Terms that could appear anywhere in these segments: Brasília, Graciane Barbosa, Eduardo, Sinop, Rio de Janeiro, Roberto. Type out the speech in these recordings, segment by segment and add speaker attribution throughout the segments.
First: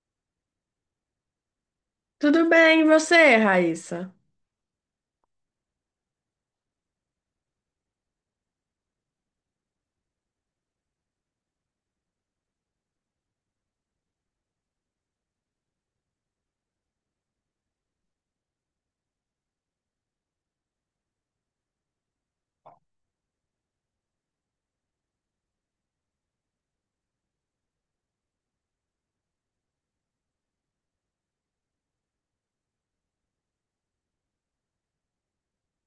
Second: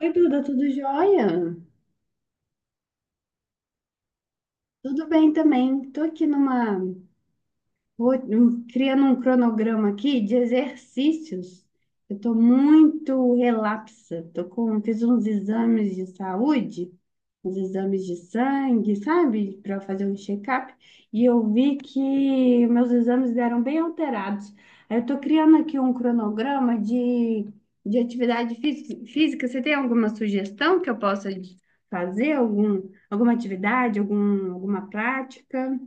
Speaker 1: Oi, Duda, tudo jóia?
Speaker 2: Tudo bem, e você, Raíssa?
Speaker 1: Tudo bem também. Tô aqui numa Vou criando um cronograma aqui de exercícios. Eu estou muito relapsa. Fiz uns exames de saúde, uns exames de sangue, sabe? Para fazer um check-up. E eu vi que meus exames deram bem alterados. Aí eu estou criando aqui um cronograma de atividade física. Você tem alguma sugestão que eu possa fazer? Alguma atividade, alguma prática?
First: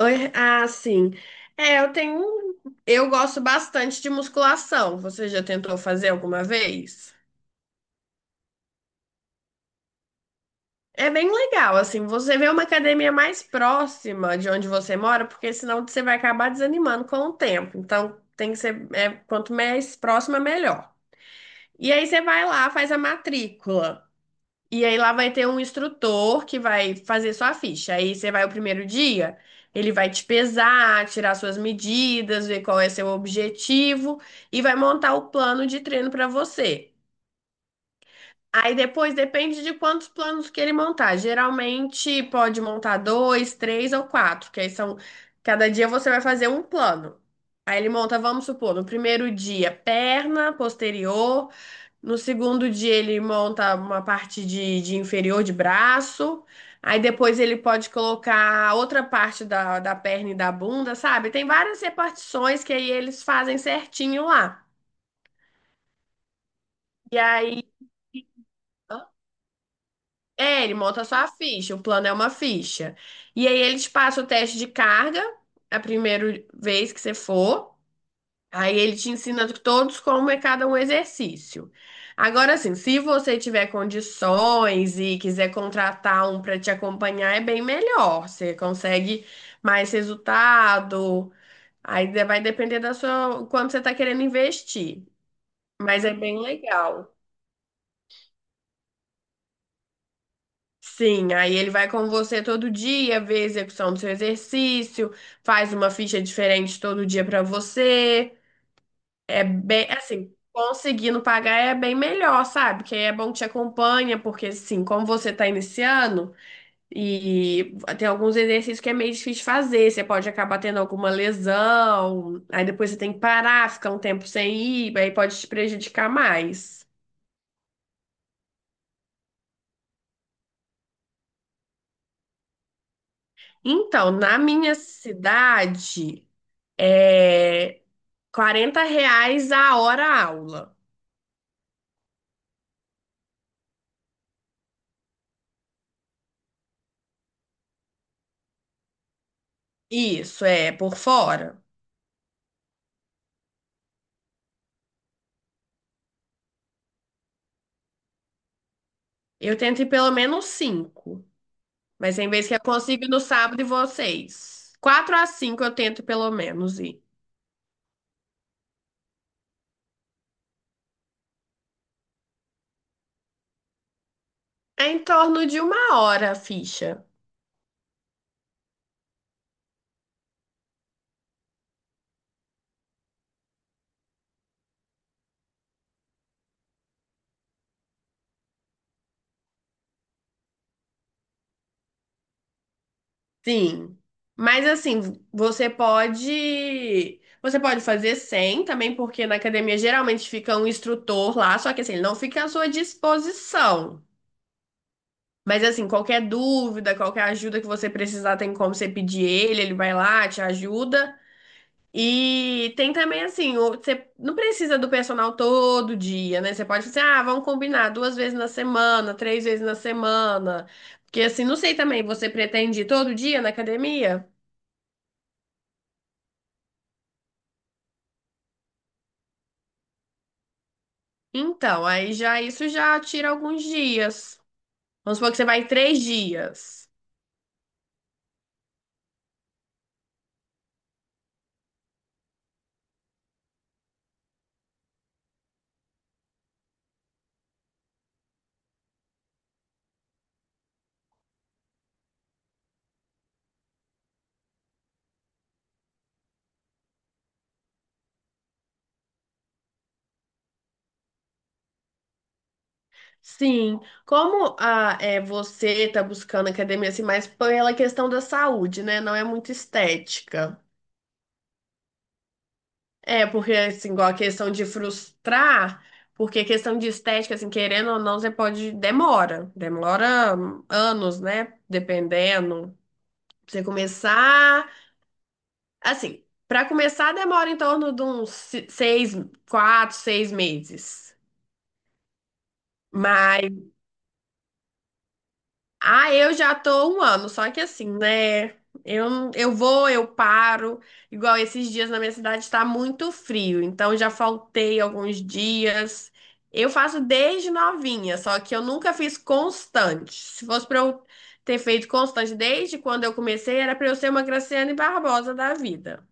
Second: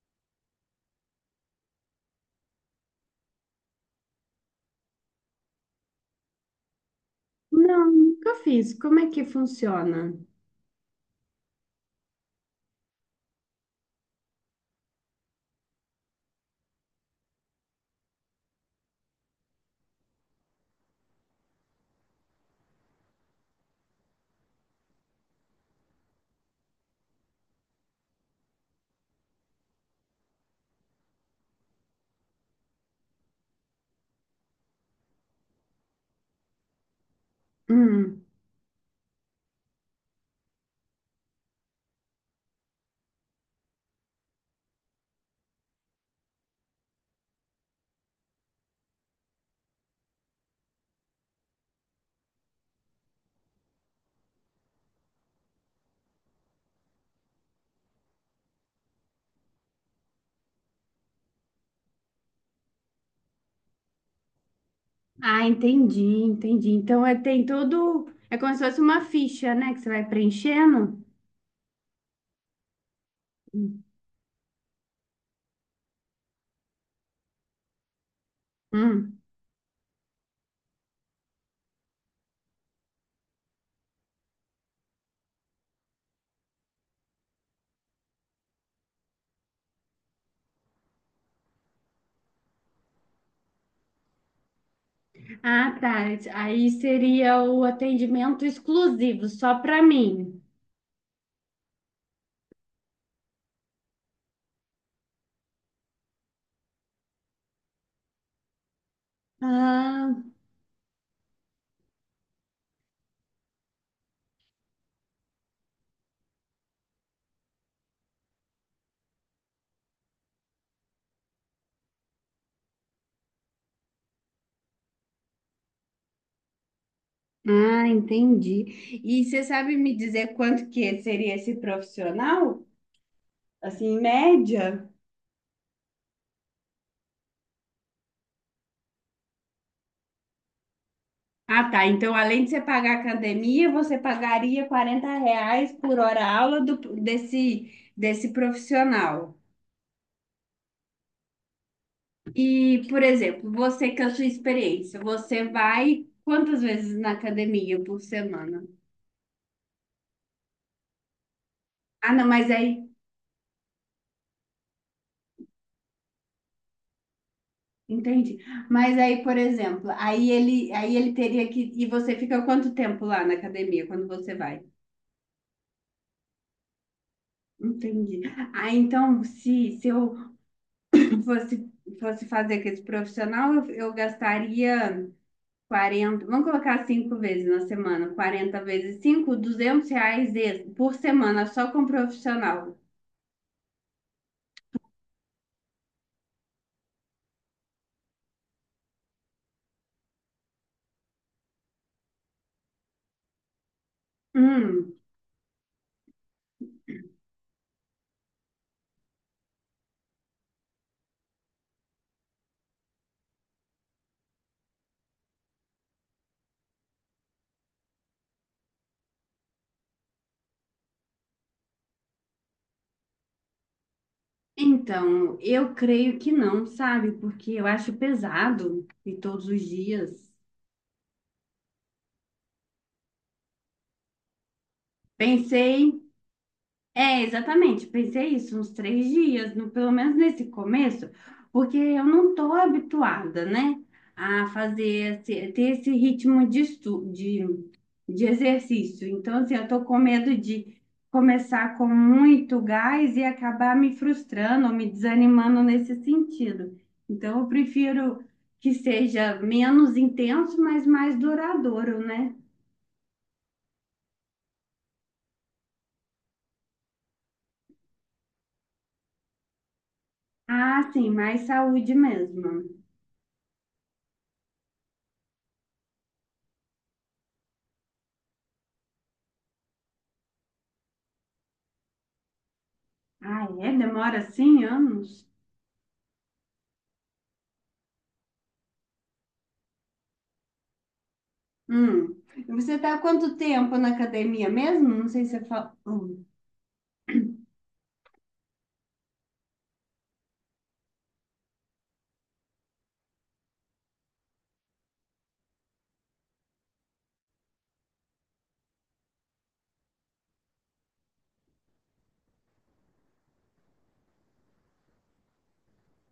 Speaker 2: Oi, ah, sim. É, eu tenho. Eu gosto bastante de musculação. Você já tentou fazer alguma vez?
Speaker 1: Não, nunca fiz. Como é que funciona?
Speaker 2: É bem legal, assim, você vê uma academia mais próxima de onde você mora, porque senão você vai acabar desanimando com o tempo. Então, tem que ser, é, quanto mais próxima, melhor. E aí você vai lá, faz a matrícula. E aí lá vai ter um instrutor que vai fazer sua ficha. Aí você vai o primeiro dia, ele vai te pesar, tirar suas medidas, ver qual é seu objetivo e vai montar o plano de treino para você.
Speaker 1: Hum.
Speaker 2: Aí depois depende de quantos planos que ele montar. Geralmente pode montar dois, três ou quatro, que aí são. Cada dia você vai fazer um plano. Aí ele monta, vamos supor, no primeiro dia, perna posterior. No segundo dia, ele monta uma parte de inferior de braço. Aí depois ele pode colocar outra parte da perna e da bunda, sabe? Tem várias repartições que aí eles fazem certinho lá.
Speaker 1: Ah, entendi, entendi. Então é,
Speaker 2: E
Speaker 1: tem
Speaker 2: aí.
Speaker 1: todo. É como se fosse uma ficha, né? Que você vai
Speaker 2: É, ele
Speaker 1: preenchendo.
Speaker 2: monta só a ficha, o plano é uma ficha. E aí ele te passa o teste de carga a primeira vez que você for. Aí ele te
Speaker 1: Hum.
Speaker 2: ensina todos como é cada um exercício. Agora, assim, se você tiver condições e quiser contratar um para te acompanhar, é bem melhor. Você consegue mais resultado. Aí vai depender da sua, quanto você está querendo investir.
Speaker 1: Ah,
Speaker 2: Mas
Speaker 1: tá.
Speaker 2: é bem
Speaker 1: Aí
Speaker 2: legal.
Speaker 1: seria o atendimento exclusivo, só para mim.
Speaker 2: Sim, aí ele vai com você todo dia, vê a execução do seu exercício, faz uma ficha diferente todo dia pra você. É bem,
Speaker 1: Ah,
Speaker 2: assim, conseguindo pagar é bem melhor, sabe? Que aí é bom que te acompanha, porque assim, como você tá iniciando e tem alguns exercícios que é meio difícil de fazer, você pode acabar tendo alguma lesão, aí depois você tem que parar, ficar um tempo sem ir, aí pode te prejudicar mais.
Speaker 1: ah, entendi. E você sabe me dizer quanto que seria esse profissional? Assim, em
Speaker 2: Então, na minha
Speaker 1: média?
Speaker 2: cidade, é R$ 40 a hora aula.
Speaker 1: Ah, tá. Então, além de você pagar a academia, você pagaria 40 reais por hora aula desse, desse profissional.
Speaker 2: Isso, é, por fora.
Speaker 1: E, por exemplo, você com a sua experiência, você vai quantas vezes na academia por semana?
Speaker 2: Eu tento ir pelo menos cinco.
Speaker 1: Ah,
Speaker 2: Mas
Speaker 1: não,
Speaker 2: tem vezes
Speaker 1: mas
Speaker 2: que eu
Speaker 1: aí,
Speaker 2: consigo ir no sábado e vocês. Quatro a cinco eu tento pelo menos ir.
Speaker 1: entendi. Mas aí, por exemplo, aí ele teria que. E você fica quanto tempo lá na academia quando você vai?
Speaker 2: É em torno de uma hora a ficha.
Speaker 1: Entendi. Ah, então, se eu fosse, fosse fazer com esse profissional, eu gastaria. 40, vamos colocar 5 vezes na semana, 40 vezes 5, 200 reais por semana só com profissional.
Speaker 2: Sim. Mas assim, você pode. Você pode fazer sem também, porque na academia geralmente fica um instrutor lá, só que assim, ele não fica à sua disposição.
Speaker 1: Hum,
Speaker 2: Mas assim, qualquer dúvida, qualquer ajuda que você precisar, tem como você pedir ele, ele vai lá, te ajuda. E tem também assim, você não precisa do personal todo dia, né? Você pode fazer, ah, vamos combinar duas vezes na semana, três vezes na semana. Porque assim, não sei também, você pretende ir todo dia na academia?
Speaker 1: então, eu creio que não, sabe? Porque eu acho pesado e todos os dias.
Speaker 2: Então, aí já isso já tira alguns dias. Vamos supor que você vai
Speaker 1: Pensei.
Speaker 2: três dias.
Speaker 1: É, exatamente, pensei isso, uns 3 dias, pelo menos nesse começo, porque eu não estou habituada, né, a fazer, ter esse ritmo de exercício. Então, assim, eu estou com medo de começar com muito gás e acabar me frustrando ou me desanimando nesse sentido. Então, eu prefiro que seja menos intenso, mas mais duradouro, né?
Speaker 2: Sim, como a, é, você está buscando academia assim, mais pela questão da saúde, né? Não é muito estética.
Speaker 1: Ah, sim, mais saúde mesmo.
Speaker 2: É, porque assim, igual a questão de frustrar, porque a questão de estética, assim, querendo ou não, você pode, demora, demora, anos, né? Dependendo.
Speaker 1: Ah,
Speaker 2: Pra você
Speaker 1: é? Demora assim
Speaker 2: começar,
Speaker 1: anos?
Speaker 2: assim, para começar demora em torno de uns seis, quatro, 6 meses.
Speaker 1: Hum. E você está há quanto
Speaker 2: Mas
Speaker 1: tempo na academia mesmo? Não sei se você fala.
Speaker 2: ah,
Speaker 1: Hum.
Speaker 2: eu já tô um ano, só que assim, né? Eu, eu vou, eu paro. Igual esses dias na minha cidade está muito frio, então já faltei alguns dias. Eu faço desde novinha, só que eu nunca fiz constante. Se fosse pra eu ter feito constante desde quando eu comecei, era pra eu ser uma Graciane Barbosa da vida.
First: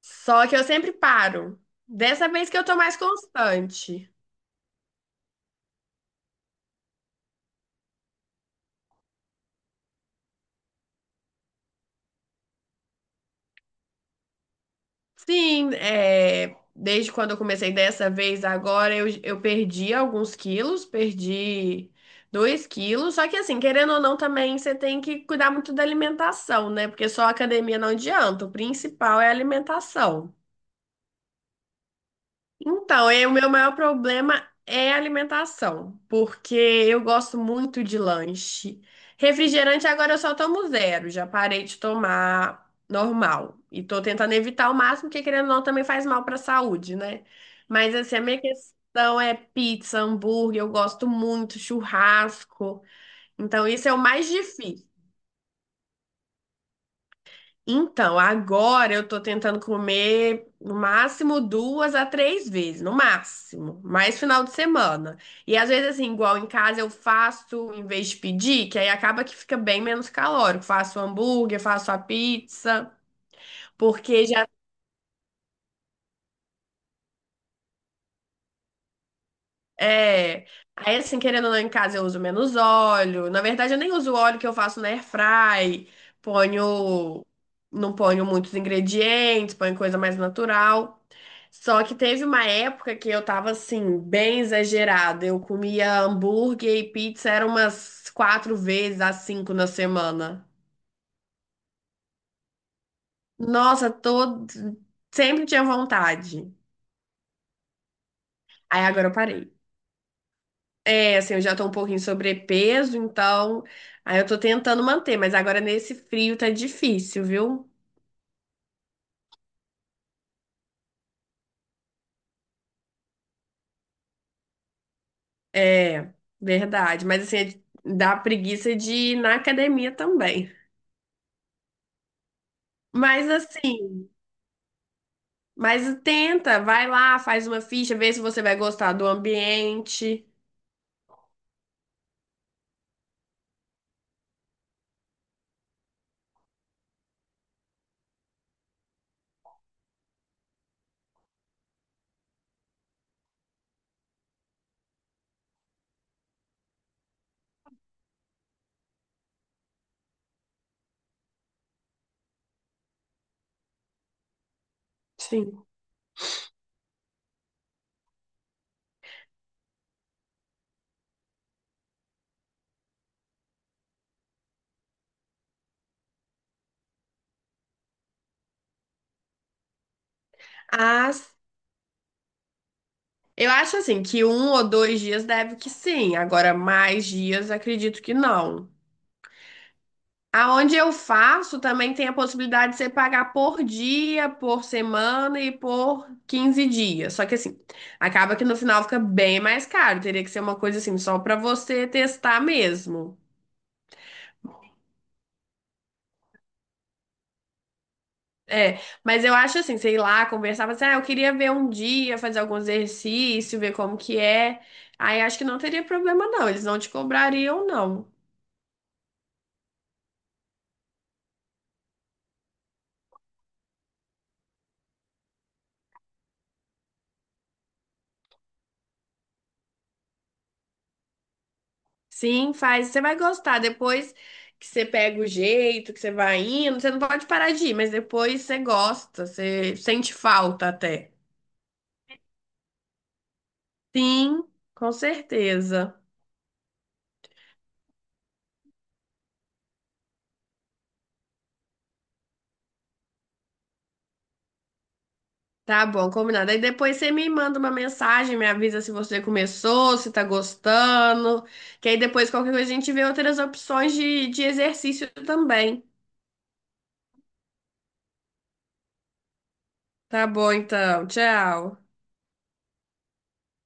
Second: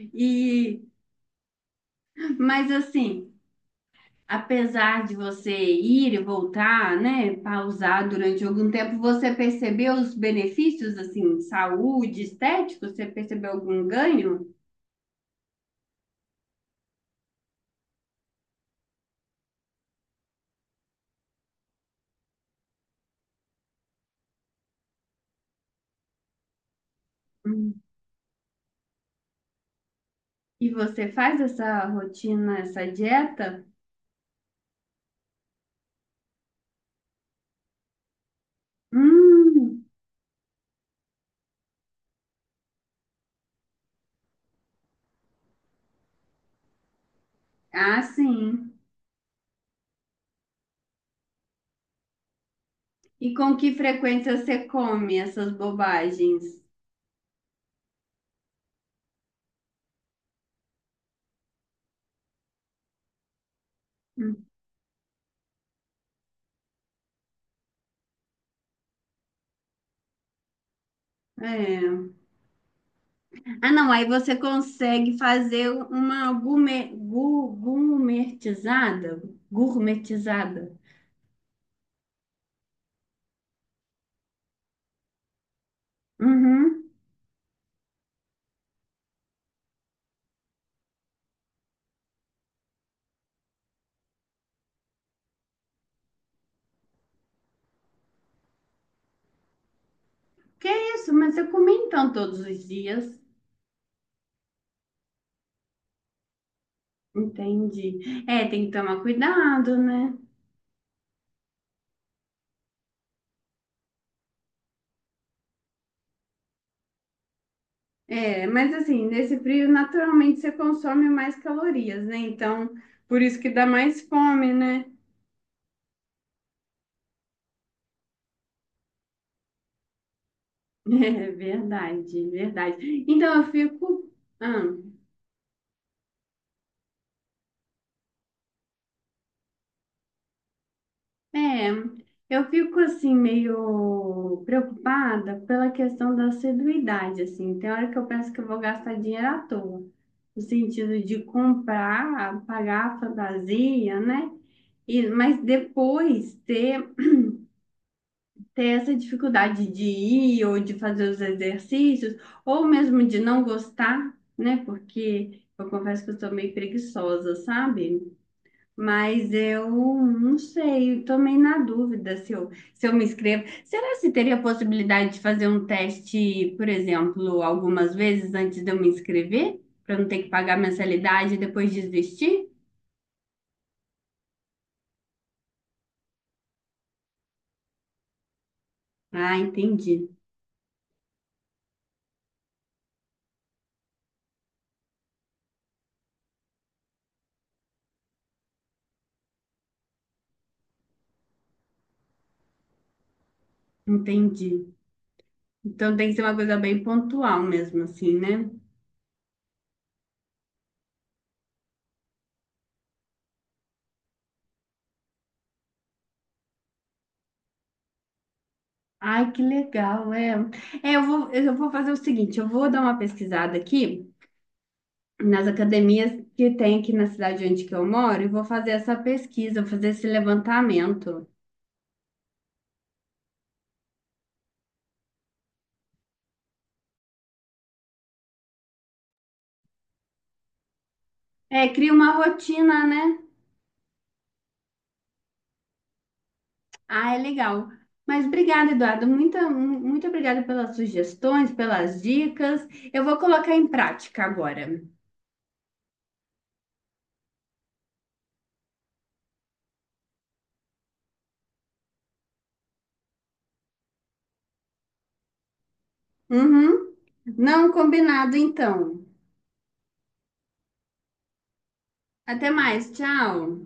Speaker 2: Só que eu sempre paro. Dessa vez que eu
Speaker 1: mas
Speaker 2: tô mais
Speaker 1: assim,
Speaker 2: constante.
Speaker 1: apesar de você ir e voltar, né, pausar durante algum tempo, você percebeu os benefícios, assim, saúde, estético? Você percebeu algum ganho?
Speaker 2: Sim, é, desde quando eu comecei dessa vez, agora eu perdi alguns quilos, perdi 2 quilos. Só que assim, querendo ou não, também você tem que cuidar muito da alimentação, né? Porque só a academia
Speaker 1: Hum.
Speaker 2: não adianta, o principal é a alimentação.
Speaker 1: E você faz essa rotina, essa
Speaker 2: Então, é, o meu
Speaker 1: dieta?
Speaker 2: maior problema é a alimentação, porque eu gosto muito de lanche.
Speaker 1: Hum.
Speaker 2: Refrigerante agora eu só tomo zero, já parei de tomar normal. E tô tentando evitar o máximo, porque querendo ou não também faz mal para a saúde, né? Mas
Speaker 1: Ah,
Speaker 2: assim, a minha
Speaker 1: sim.
Speaker 2: questão é pizza, hambúrguer, eu gosto muito, churrasco.
Speaker 1: E com
Speaker 2: Então,
Speaker 1: que
Speaker 2: isso é o mais
Speaker 1: frequência você
Speaker 2: difícil.
Speaker 1: come essas bobagens?
Speaker 2: Então, agora eu tô tentando comer no máximo duas a três vezes, no máximo, mais final de semana. E às vezes, assim, igual em casa eu faço em vez de pedir, que aí acaba que fica bem menos calórico. Faço hambúrguer, faço a
Speaker 1: É.
Speaker 2: pizza,
Speaker 1: Ah, não, aí
Speaker 2: porque
Speaker 1: você
Speaker 2: já
Speaker 1: consegue fazer uma gourmetizada.
Speaker 2: é.
Speaker 1: Gourmetizada.
Speaker 2: Aí, assim, querendo ou não, em casa eu uso menos óleo. Na verdade, eu nem uso o óleo que eu faço na airfry.
Speaker 1: Uhum.
Speaker 2: Ponho. Não ponho muitos ingredientes, ponho coisa mais natural. Só que teve uma época que eu tava, assim, bem exagerada. Eu comia hambúrguer e pizza, era umas quatro vezes a cinco na semana.
Speaker 1: Que isso, mas eu comi então todos os dias.
Speaker 2: Nossa, sempre tinha vontade.
Speaker 1: Entendi. É, tem que
Speaker 2: Aí
Speaker 1: tomar
Speaker 2: agora eu parei.
Speaker 1: cuidado, né?
Speaker 2: É, assim, eu já tô um pouquinho sobrepeso, então aí eu tô tentando manter, mas agora nesse frio tá difícil, viu?
Speaker 1: É, mas assim, nesse frio, naturalmente você consome mais calorias, né? Então, por isso que dá mais fome, né?
Speaker 2: É, verdade. Mas assim, dá preguiça de ir na academia também.
Speaker 1: É verdade, verdade.
Speaker 2: Mas
Speaker 1: Então, eu
Speaker 2: assim,
Speaker 1: fico. Ah.
Speaker 2: mas tenta, vai lá, faz uma ficha, vê se você vai gostar do ambiente.
Speaker 1: É, eu fico assim meio preocupada pela questão da assiduidade, assim. Tem hora que eu penso que eu vou gastar dinheiro à toa, no sentido de comprar, pagar a fantasia, né? Mas depois ter, essa dificuldade de ir ou de fazer os exercícios, ou mesmo de não gostar, né? Porque
Speaker 2: Sim.
Speaker 1: eu confesso que eu sou meio preguiçosa, sabe? Mas eu não sei, estou meio na dúvida se eu me inscrevo. Será se teria a possibilidade de fazer um teste, por exemplo, algumas vezes antes de eu me inscrever, para não ter que pagar
Speaker 2: As,
Speaker 1: mensalidade e depois desistir?
Speaker 2: eu acho assim que um ou dois dias deve que sim, agora mais dias acredito que não.
Speaker 1: Ah, entendi,
Speaker 2: Aonde eu faço também tem a possibilidade de você pagar por dia, por semana e por 15 dias. Só que assim, acaba que no final fica bem mais caro. Teria que ser uma coisa assim, só para você testar mesmo.
Speaker 1: entendi. Então tem que ser uma coisa bem pontual mesmo, assim, né?
Speaker 2: É, mas eu acho assim, sei lá, conversar, falar assim, ah, eu queria ver um dia, fazer algum exercício, ver como que é. Aí acho que não teria problema não, eles não te cobrariam não.
Speaker 1: Ai, que legal, é. É, eu vou fazer o seguinte, eu vou dar uma pesquisada aqui nas academias que tem aqui na cidade onde que eu moro e vou fazer essa pesquisa, vou fazer esse levantamento.
Speaker 2: Sim, faz. Você vai gostar. Depois que você pega o jeito, que você vai indo, você não pode parar de ir, mas depois você gosta, você sente falta até.
Speaker 1: É, cria uma rotina, né?
Speaker 2: Sim, com certeza.
Speaker 1: Ah, é legal. Mas obrigada, Eduardo. Muito, muito obrigada pelas sugestões, pelas dicas. Eu vou colocar em prática agora.
Speaker 2: Tá bom, combinado. Aí depois você me manda uma mensagem, me avisa se você começou, se tá gostando. Que aí depois qualquer coisa a gente vê outras opções de exercício também.
Speaker 1: Uhum. Não, combinado, então.
Speaker 2: Tá bom, então. Tchau.
Speaker 1: Até mais. Tchau.